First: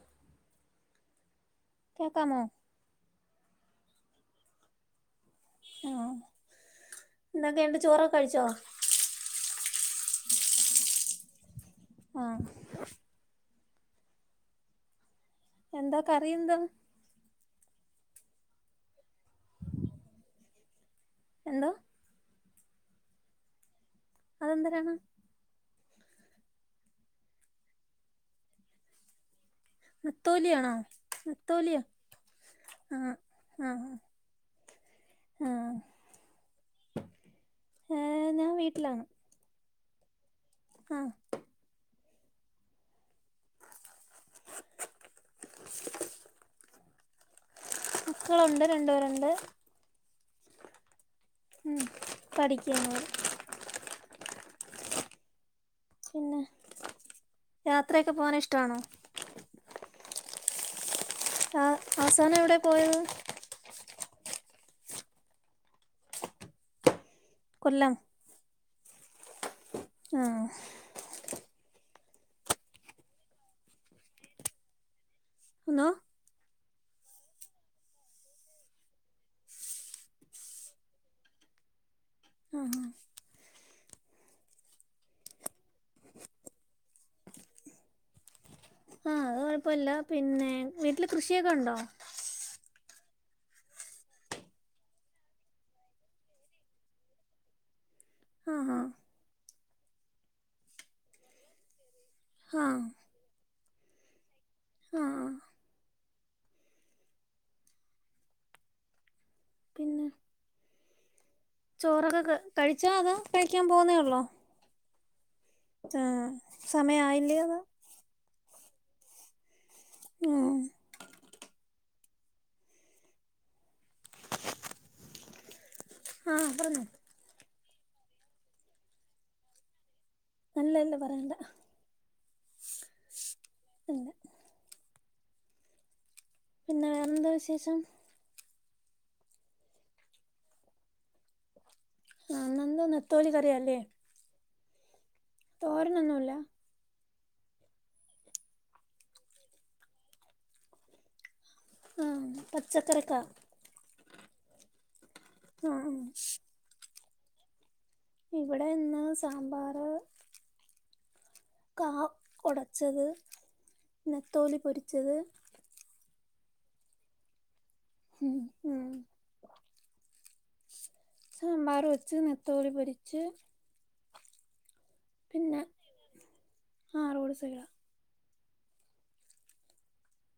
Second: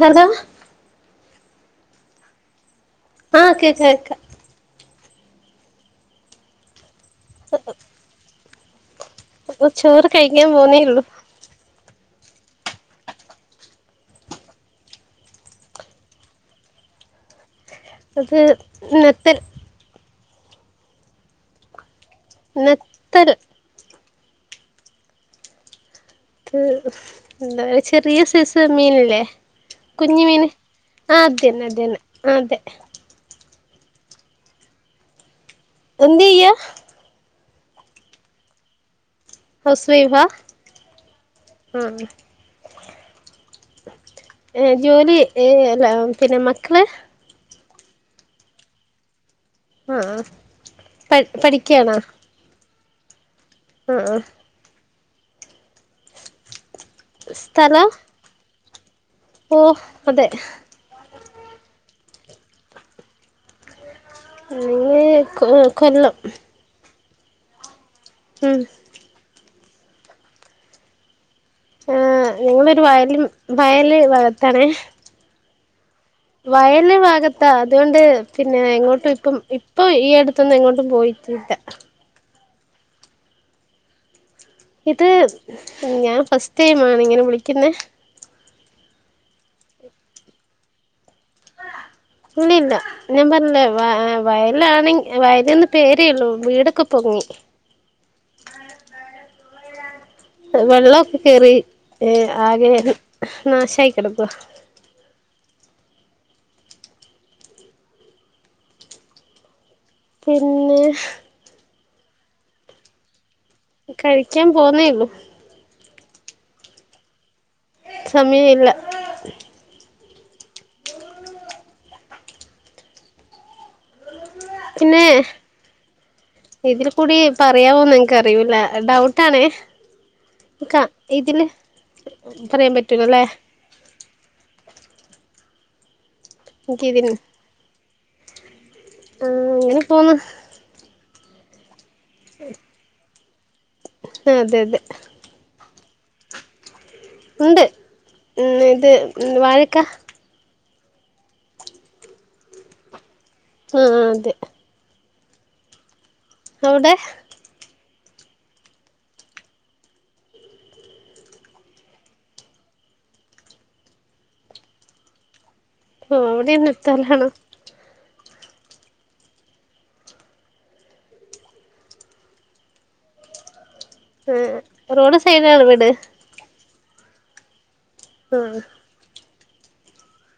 Hello കേക്കാമോ ആഹ് കേക്ക കേക്ക ആഹ് ന്തെക്കെണ്ട് ചോറൊ കഴിച്ചോ ചോറ് കഴിക്കാൻ പോന്നേള്ളു ആഹ് എന്താ കറിയെന്താ അത് നേത്തൽ എന്തോ നെത്തൽ അതെന്തരാണ് ത് എന്താ ചെറിയ സൈസ് മീനില്ലേ കുഞ്ഞി മീന് നത്തോലിയാണോ ആഹ് അതെന്നെ അതെന്നെ അ അതെ ആഹ് എന്ത്യ്യാ ഏഹ് ഞാൻ വീട്ടിലാണ് ഹൗസ് വൈഫാ ആഹ് ഉം ഏഹ് ജോലി ഏഹ് അല്ല പിന്നെ മക്കള് മക്കളുണ്ട് രണ്ടുപേരുണ്ട് ആഹ് പഠ് ഉം പഠിക്കാണ [unintelligible] ആഹ് ആഹ് പിന്നെ സ്ഥലം യാത്രയൊക്കെ പോകാൻ ഇഷ്ടാണോ ഓഹ് അതെ ആ അവസാനം എവിടെയാ പോയത് പോയത് കൊ കൊല്ലം കൊല്ലം ഉം ആഹ് ആഹ് ഞങ്ങളൊരു വയല് വയല് ഭാഗത്താണേ ഹലോ വയല് ഭാഗത്താ അതുകൊണ്ട് പിന്നെ എങ്ങോട്ടും ഇപ്പം ഇപ്പൊ ഈ അടുത്തൊന്നും എങ്ങോട്ടും പോയിട്ടില്ല ആ ഇത് ഞാൻ ഫസ്റ്റ് ടൈം ആണ് ഇങ്ങനെ വിളിക്കുന്നെ ആ അത് കുഴപ്പില്ല പിന്നെ വീട്ടില് കൃഷിയൊക്കെ ഉണ്ടോ ഇല്ല ഇല്ല ഞാൻ പറഞ്ഞില്ലേ വയലാണെങ്കിലും വയലെന്ന് പേരേയുള്ളു വീടൊക്കെ പൊങ്ങി ആഹാ വെള്ളമൊക്കെ കേറി ഏഹ് ആകെയൊരു നാശായി കിടക്കുവാ ആഹ് പിന്നെ പിന്നെ ചോറൊക്കെ കഴിച്ചോ അതോ കഴിക്കാൻ പോവുന്നേ ഉള്ളോ കഴിക്കാൻ പോന്നേയുള്ളു ആഹ് സമയം ആയില്ലയോവാ സമയ [unintelligible] ല്ല [unintelligible] ഉം പിന്നേ ആഹ് പറഞ്ഞോ ഇതിൽ കൂടി പറയാവോന്ന് ഇനക്കറിയൂല ഡൗട്ടാണേ നല്ല ക ഇല്ല പറയ ഇതില് [unintelligible] പറയാൻ പറ്റൂ [unintelligible] ല്ലേ [unintelligible] [inaudible] പിന്നെ എന്താ വിശേഷം ആഹ അങ്ങനെപ്പോന്ന് [unintelligible] തൊലിക്കറിയല്ലേ അതെ അതെ തോരനൊന്നുംല്ല ഉണ്ട് [unintelligible] ഇത് വാഴക്ക ആഹ പച്ചക്കറിക്കാ ആഹ് അതെ ആഹ് അവിടെ ഇവിടെ ഇന്ന് സാമ്പാറ് കാ ഒടച്ചത് നെത്തോലി പൊരിച്ചത് അവിടെ ത്തലാണോ ഉം ഉം സാമ്പാറ് വെച്ച് നത്തോലി പൊരിച്ച് ഏഹ് റോഡ് സൈഡാണോ വീട് ആഹ റോഡ് സൈഡാ ആഹ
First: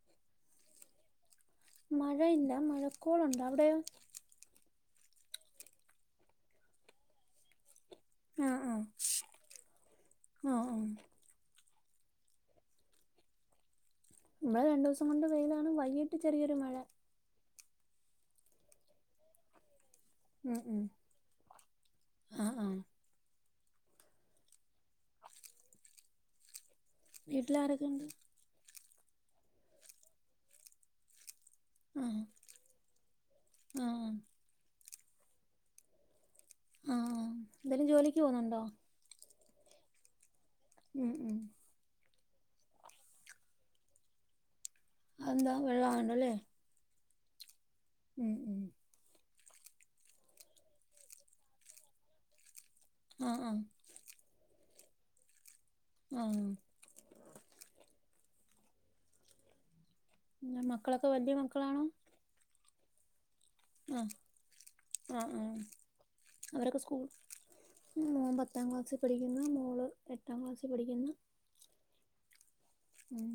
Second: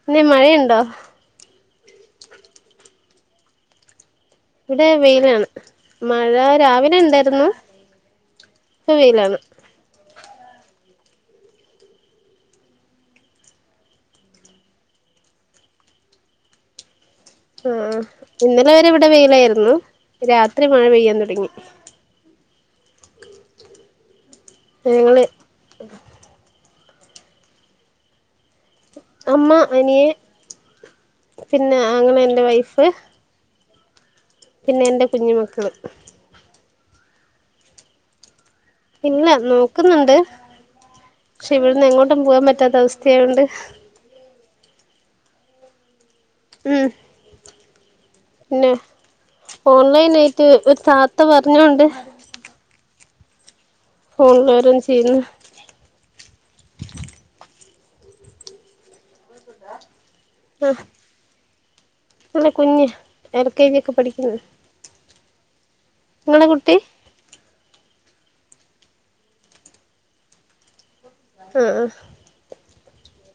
എങ്ങനെയാ മഴയുണ്ടോ മഴയില്ല മഴക്കോളുണ്ട് അവിടെയോ ഇവിടെ വെയിലാണ് മഴ രാവിലെണ്ടാരുന്നു ഇപ്പൊ വെയിലാണ് ആം ഇവടെ രണ്ടൂസം കൊണ്ട് വെയിലാണ് വൈയിട്ട് ചെറിയൊരു മഴ ഉം ഇന്നലെ വരെ ഇവിടെ വെയിലായിരുന്നു ഉം രാത്രി ഉം മഴ പെയ്യാൻ തുടങ്ങി ആ ആ ഞങ്ങള് വീട്ടില് ആരൊക്കെയുണ്ട് അമ്മ അനിയൻ പിന്നെ അങ്ങളേന്റെ വൈഫ് ആഹ് പിന്നെ എന്റെ കുഞ്ഞ് മക്കള് ആഹ് എന്തേലും ജോലിക്ക് പോന്നുണ്ടോ ഇല്ല നോക്കുന്നുണ്ട് ഉം ഉം ട്ടം പോവാൻ പറ്റാത്ത അവസ്ഥായോണ്ട് അതെന്താ വെള്ളാണ് ഉം ഉം ഉം പിന്നെ ഓൺലൈൻ ആയിട്ട് ഒരു താത്ത പറഞ്ഞോണ്ട് ആഹ് ആഹ് ഫോണിലാരും ചെയ്യുന്ന ആഹ് ന്ന ആഹ് മക്കളൊക്കെ വലിയ കു മക്കളാണോ അല്ല കുഞ്ഞ് എൽ കേജിക്കെ പഠിക്കുന്ന് ആഹ് ആഹ് അവരൊക്കെ സ്കൂൾ മൻ പത്താം ക്ലാസ്സിൽ പഠിക്കുന്ന മോള് എട്ടാം ക്ലാസ്സിൽ പഠിക്കുന്ന ആഹ ഉ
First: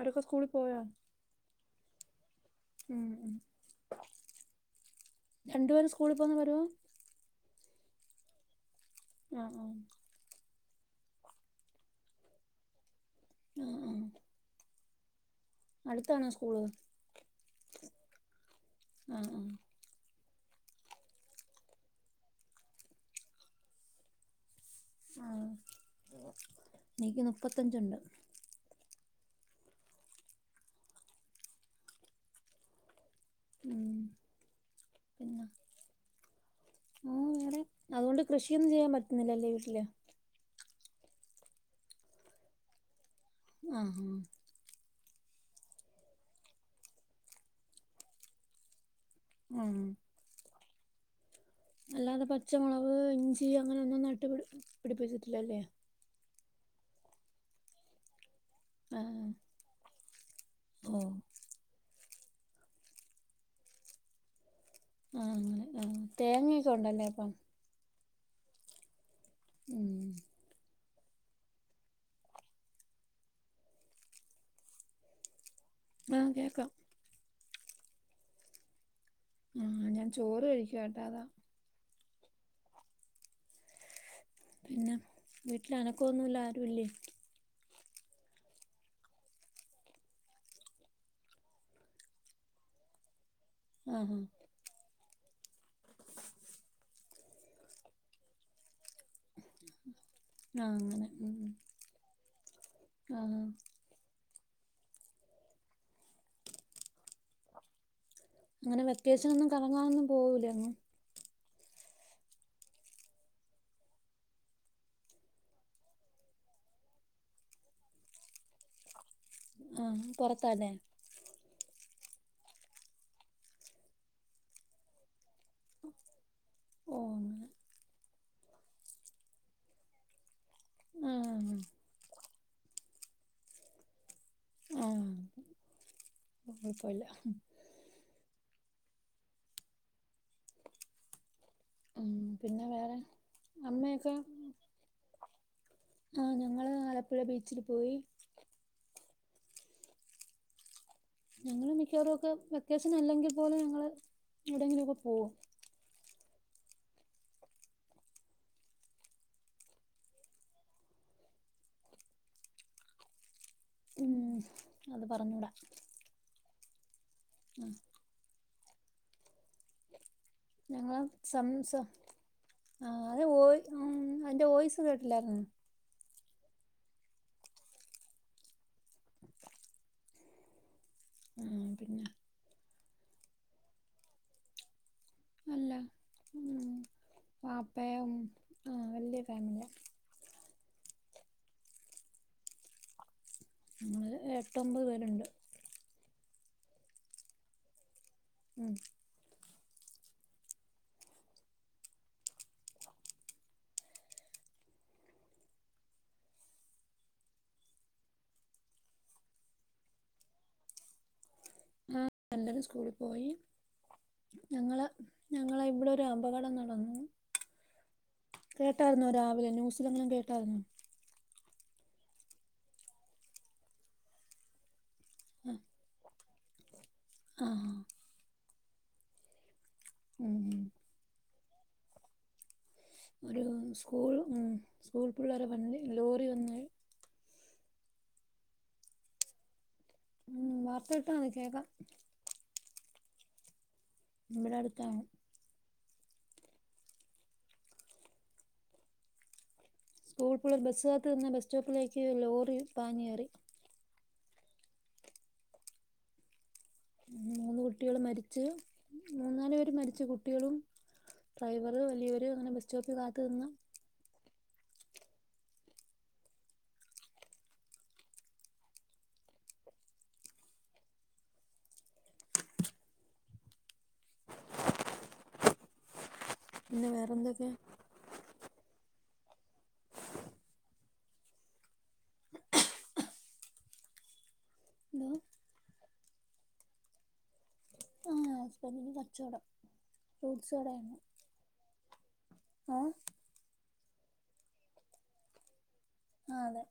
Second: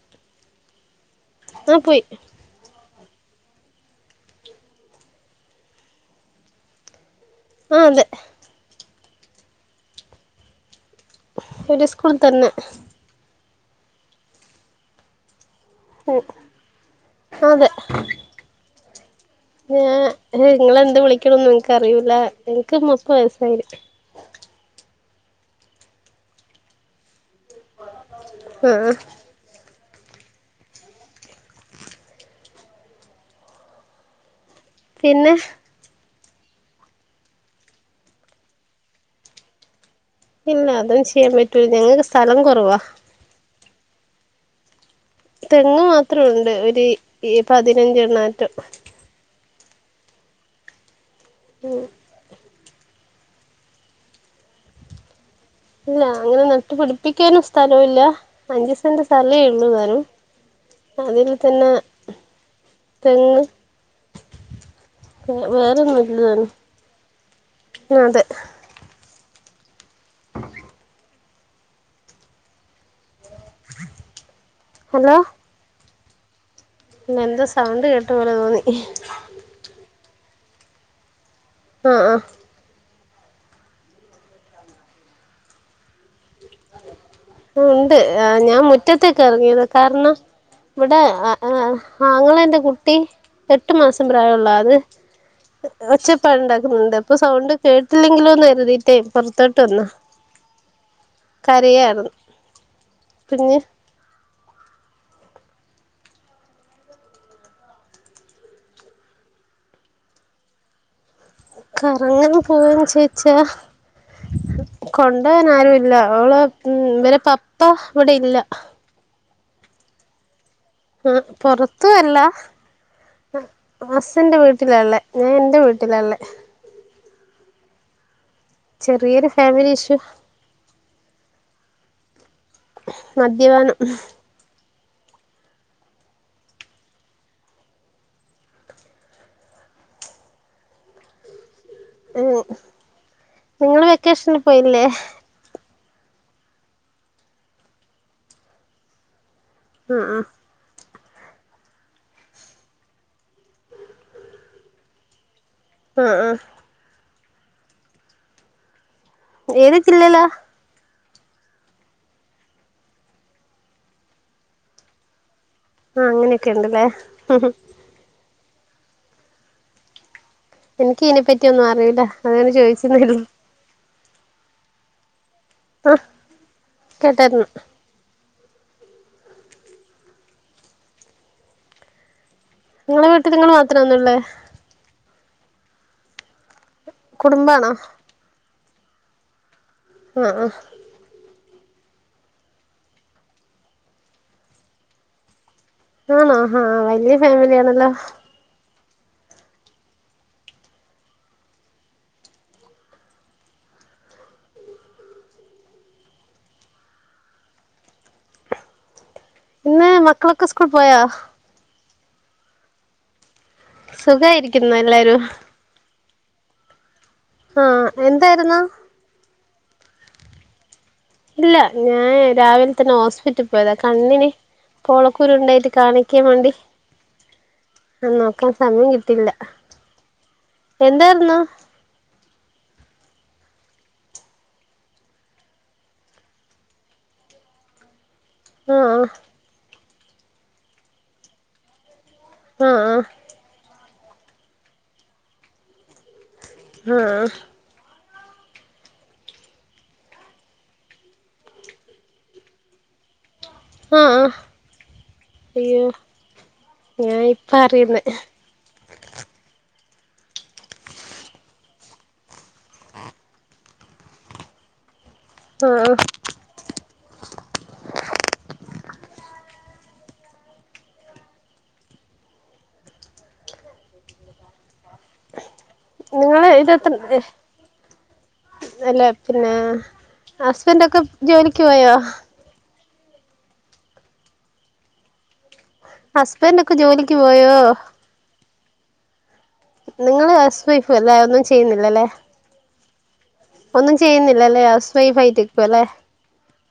ആരൊക്കെ സ്കൂളിൽ പോയ ആഹ പോയി ഉ ഉ രണ്ടുപേര സ്കൂളിൽ പോ വരുവോ ആഹ അതെ ഉം ഉ എവിടെ സ്കൂൾ തന്നെ ആ ആ ഉം അടുത്താണോ സ്കൂള് അതെ ആഹ ഞൻ നിങ്ങളെന്ത് വിളിക്കണംന്ന് നിനക്ക് അറിയിൂല്ല എനിക്ക് മുപ്പ വയസായി ആഹ നക്ക് മുപ്പത്തഞ്ചണ്ട് ആഹ് ഉം പിന്നെ ഓ വേറെ അതുകൊണ്ട് കൃഷിയൊന്നും ചെയ്യാൻ പറ്റുന്നില്ലല്ലേ വീട്ടില് ഇല്ല അതും ചെയ്യാൻ പറ്റൂല ഞങ്ങക്ക് സ്ഥലം കുറവാ ആഹോ തെങ്ങ് മാത്രംുണ്ട് ഒരു പതിനഞ്ച എണ്ണാറ്റം ഉഹ അല്ലാതെ പ പച്ചമുളക്് ഇഞ്ചി അങ്ങനെൊന്നും നട്ട് പിടി പിടിപ്പിച്ചി ഇല്ലല്ലേ ഇല്ല അങ്ങനെ നട്ടുപ പിടിപ്പിക്കാനും സ്ഥലവല്ല അഞ്ചു ആ സെന്റ് സഥലേ എവൂ വരും ഓ അതിൽ തന്നെ തങ് ആ അങ്ങനെ ആഹ തേങ്ങക്കെ ഉണ്ടല്ലേ അപ്പം അത് ഉം ഹലോ ആഹ കേക്കാം പി എന്താ സൗണ്ട് കേട്ട പോലെ തോന്നി ആഹ ഞാൻ ചോറ് കഴിക്കു കേട്ടാ അതാ ആഹ ആ പിന്നെ വീട്ടില അനക്കൊന്നുമല്ല ബുള്ളി ഉണ്ട് ആ ഞാൻ മുറ്റത്തേക്ക് ഇറങ്ങിയത് കാരണം ഇവിടെ താങ്ങള എന്റെ കുട്ടി എട്ട് മാസം ആഹാ പ്രായള്ള അത് ഒച്ചപ്പാട് ഉണ്ടാക്കുന്നുണ്ട് അപ്പൊ സൗണ്ട് കേട്ടില്ലെങ്കിലോ എന്ന് കരുതിട്ട ട്ടെ പൊറ്ത്തോട്ട് വന്ന ആ അങ്ങനെ ഉം കരയായിരുന്നു ആ പിന്നെ അങ്ങനെ വെക്കേഷനൊന്നും കറങ്ങാനൊന്നും പോകൂലേ അങ്ങ് കറങ്ങാൻ പോവോ ചോയിച്ചാ കൊണ്ട്പോവാൻ ആരു ഇല്ല ഒളെ ഉം ഇവരെ പപ്പ ഇവിടെ ഇല്ല ആഹ് പറ ആ പുറത്ത് ത്തുംഅല്ല ഹസ്സിന്റെ വീട്ടിലാള്ളേ ഞാൻ എന്റെ വീട്ടിലാള്ളെ ഓ ചെറിയൊരു ഫാമിലി ഇഷ്യൂ ആഹ് മദ്യപാനം ആഹ് കുഴപ്പവില്ല മം ഉം മ് പിന്നെ വേറെ നിങ്ങള് അമ്മയൊക്കെ വെക്കേഷനിൽ പോയില്ലേ ആഹ് ഞങ്ങള് ആലപ്പുഴ ബീച്ചിൽ പോയി ആഹ് ആഹ് ഞങ്ങള് മിക്കവാറും ഒക്കെ വെക്കേഷൻ അല്ലെങ്കിപോലും ഞങ്ങള് എവിടെയങ്കിലുമൊക്കെ പോകും ആഹ് ആഹ് ഏത് ജില്ലേലാ ഉം അത് പറഞ്ഞൂടാ ആഹ് അങ്ങനെക്കെണ്ട്ല്ലേ ആഹ് ഞങ്ങള് എനിക്ക് ഇതിനെ പറ്റിയൊന്നും സംസ അറിയില്ല അങ്ങനെചോയിച്ചതായിര്ന്നു ആ അയ്ന്റെ വോയിസ് കേട്ടില്ലായിരുന്നു ആഹ് കേട്ടായ്ര്ന്നു ആഹ് പിന്നെ നിങ്ങളെ വീട്ടിൽ നിങ്ങള്ൾ മാത്രംന്നള്ളേ അല്ല ഉം കുടുംബാണോ വാപ്പേം ആഹ് വല്യ ഫാമിലിയ ആഹ് ആഹ് നമ്മള് എട്ടൊമ്പത് പേരുണ്ട് ആണോ ആഹ് വലിയ ഫാമിലി ആണല്ലോ ഉം ഇന്ന് മക്കളൊക്കെ സ്കൂൾ പോയാ ആഹ് എല്ലാരും സ്കൂളിൽ പോയി സുഖായിരിക്കുന്നു ഞങ്ങള് എല്ലാരും ഞങ്ങളെ ഇവിടെ ഒരു അപകടം നടന്നു ആഹ് എന്തായിര്ന്നു ഇതങ്ങനെ കേട്ടായിരുന്നു ല്ല ഞാൻ രാവിലെ തന്നെ ഹോസ്പിറ്റൽ പോയതാ കണ്ണിന് കോളക്കൂരുണ്ടായിട്ട് കാണിക് കേ മണ്ടി ആ ക്കാൻ സമയം കിട്ടില്ല ഉം എന്തായിര്ന്നു ഒരു സ്കൂൾ ഉം സ്കൂൾ പിള്ളേരെ വണ്ടി ലോറി വന്ന് ആഹ് ഉം വാർത്തേട്ടാത് കേക്കാ ആ ഹ ഇവടെ അടുത്താണ് അആഹ് സ്കൂൾകുള്ള ബസ്സഅത്ത് നിന്ന് ബസ് സ്റ്റോപ്പിലേക്ക് ലോറി പാഞ്ഞേറി ആ അയ്യൊ മൂന്ന് കുട്ടികള് മരിച്ചു മൂന്നാല് പേര് മരി ച്ച് കുട്ടികളും ഡ്രൈവറ് വല്യവര് അങ്ങനെ ബസ് സ്റ്റോപ്പിൽ കാത്തു നിന്ന ആഹ് ങ്ങള് പിന്നെ ഇതത്ത്രല്ലെ വേറെന്തൊക്കെ അല്ലെ പിന്നെ ഹസ്ബൻഡൊക്കെ ജോലിക്ക് പോയോ? ന്താ? ഹസ്ബന്റ് ഒക്കെ ജോലി ക്ക് പോയോ? ഉം കച്ചവടം. നിങ്ങള് ഫ്രൂട്ട്സ് ഹസ് വൈഫും എല്ലാ ഒന്നും ചെയ്യുന്നില്ലല്ലേ. ഏ ഒന്നും ചെയ്യുന്നില്ലല്ലേ ഹൗസ് വൈഫായിറ്റ്ക്കല്ലേ? അ അതെ.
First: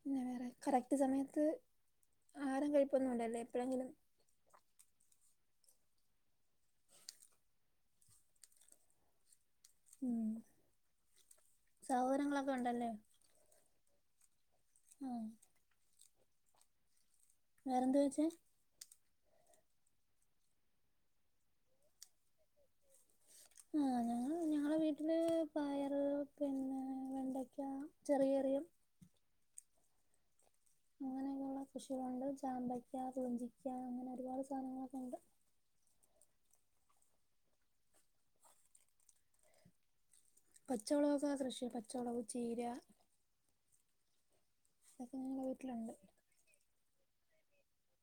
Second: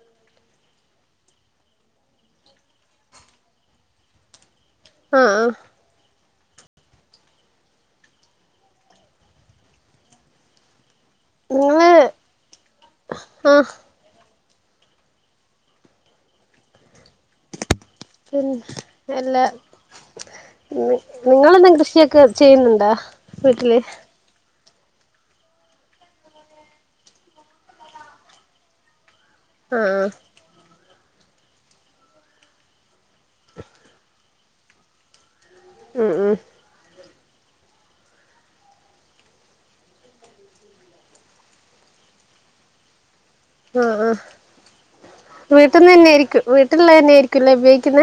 പിന്നെ വേറെ കറക്റ്റ് സമയത്ത് ആരം കഴിപ്പൊന്നും ല്ലലേ എപ്പോഴെങ്കിലും. ആഹ് ആഹ്. ഉം. നിങ്ങള് സഹോദരങ്ങളൊക്കെ ഉണ്ടല്ലേ? ആഹ് ഏഹ്. വേറെന്ത ചോയിച്ചേ? പിന്നെ അല്ല നി നിങ്ങളന്നും കൃഷിയൊക്കെ ചെയ്യുന്നുണ്ടോ? വീട്ടില്? നമ്മുടെ വീട്ടില് പയറ് പിന്നെ വെണ്ടയ്ക്ക ചെറിയറിയം. ആഹ്. അങ്ങനെയുള്ള കൃഷികളുണ്ട് ചാമ്പയ്ക്ക പുഞ്ചിക്ക അങ്ങനെ ഒരുപാട് സാധനങ്ങളൊക്കെ ഉണ്ട്. ഉം ഉം. പച്ചൊളകൊക്കെ കൃഷി പച്ചോളക്, ചീര അ ആ ഇതൊക്കെ ഞങ്ങളുടെ വീട്ടിൽന്ന് വീട്ടിലുണ്ട് തന്നെ ആയിരിക്കും വീട്ടുള്ള തന്നെ ആയിരിക്ക ക്കില്ല ഉപയോഗിക്കുന്ന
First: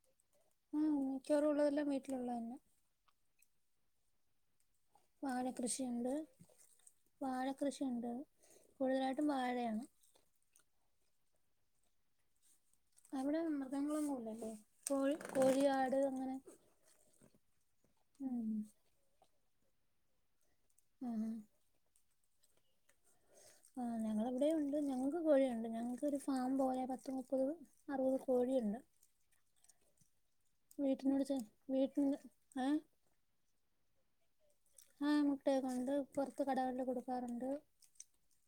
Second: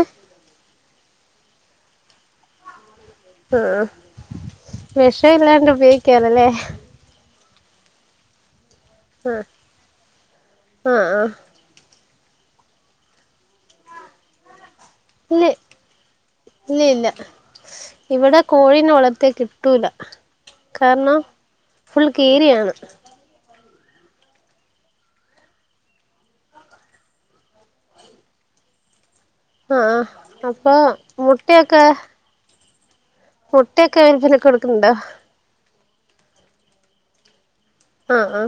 ഉം മിക്കറുംള്ളതല്ലേ വീട്ടിലുള്ളന്നെ അ ആ വാഴ വെഷംല്ലാണ്ട് കൃഷിയുണ്ട് ഉപയോഗിക്കാലല്ലേ വാഴ കൃഷിയുണ്ട് കൂടുതലായിട്ടും വാഴയാണ് ആ ആ അവിടെ മൃഗങ്ങളൊന്നുംല്ലല്ലേ കോഴി ഇല്ല കോഴിയാട് അങ്ങനെ ഇല്ല ഇല്ല ഇവിടെ ഉം കോഴീനോളത്തേക്ക്ട്ട തൂല കാരണം ആഹ് ഫുൽ കീരിയാണ് ആ ഞങ്ങവിടെയുണ്ട് ഞങ്ങൾക്ക് കോഴിയുണ്ട് ഞങ്ങൾക്ക് ഒരു ഫാം പോലെ പത്ത് മുപ്പത് അറുപത് കോഴിയുണ്ട് അ ആ അപ്പൊ വീട്ടിനോട് ചേ മുട്ടയൊക്കെ വീട്ടിന് ഏഹ് മുട്ടയൊക്കെ ങ്ങനെ കൊടുക്ക തുണ്ടോ അണ്ട് പുറത്ത് കടകളിൽ കൊടുക്കാറുണ്ട് ആ ആ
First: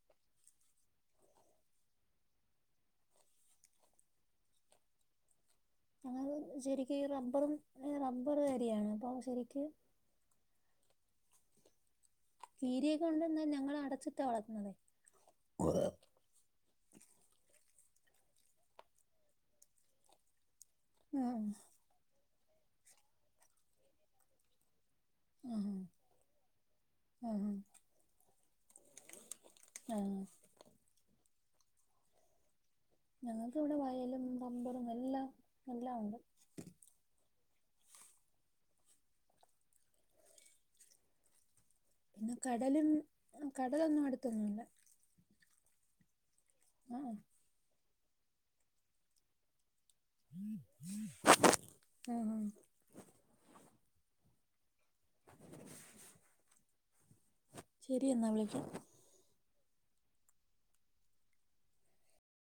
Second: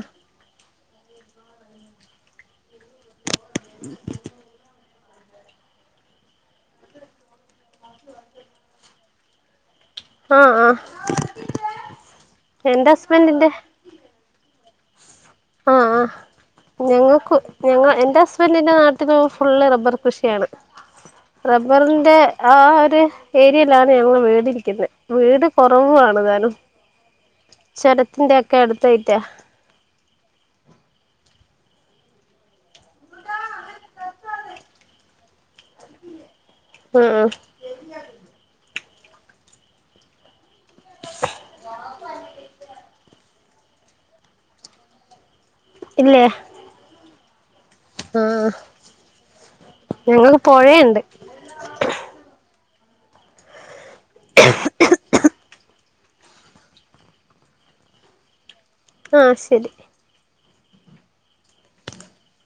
ഉ ങ്ങത് ശരിക്കക്ക് റബ്ബറും റബ്ബർ കരിയാണ് അപ്പൊ ശരിക്കും ആഹ ആഹ കീരിയൊക്കെ കൊണ്ടെന്നാ ഞങ്ങള്ൾ അടച്ചിട്ടാ വളർക്കുന്നത്േ ആഹ് ആഹ് ഞങ്ങൾക്ക് ഞങ്ങ എന്റെ ഹസ്ബൻറിിന്റെ നാട്ടില് ഫുള്ള് റബ്ബർ കൃഷിയാണ് ആഹ് റബ്ബറിന്റെ ആ അതെ ഏരിയയിലാണ്‌ ഞങ്ങൾടെ വീടിരിക്കുന്നെ വീട് ആഹ് കൊറവുാണ് താനും ആഹ് ചരത്തിന്റെ ക്കെടുത്തയിറ്റ ആഹ ഞങ്ങൾക്ക് ഇവിടെ വയലും തമ്പളും എല്ലാം എല്ലാം ഉണ്ട് ആഹ ആ പിന്ന കടലും കടലൊന്നും അടുത്തൊന്നുംല്ല ഇല്ലേ ആഹ് ആഹ് ഞങ്ങൾക്ക് പുഴയുണ്ട് ആഹ് ശരി എന്നാ വിളിക്കാ ആഹ് ശരി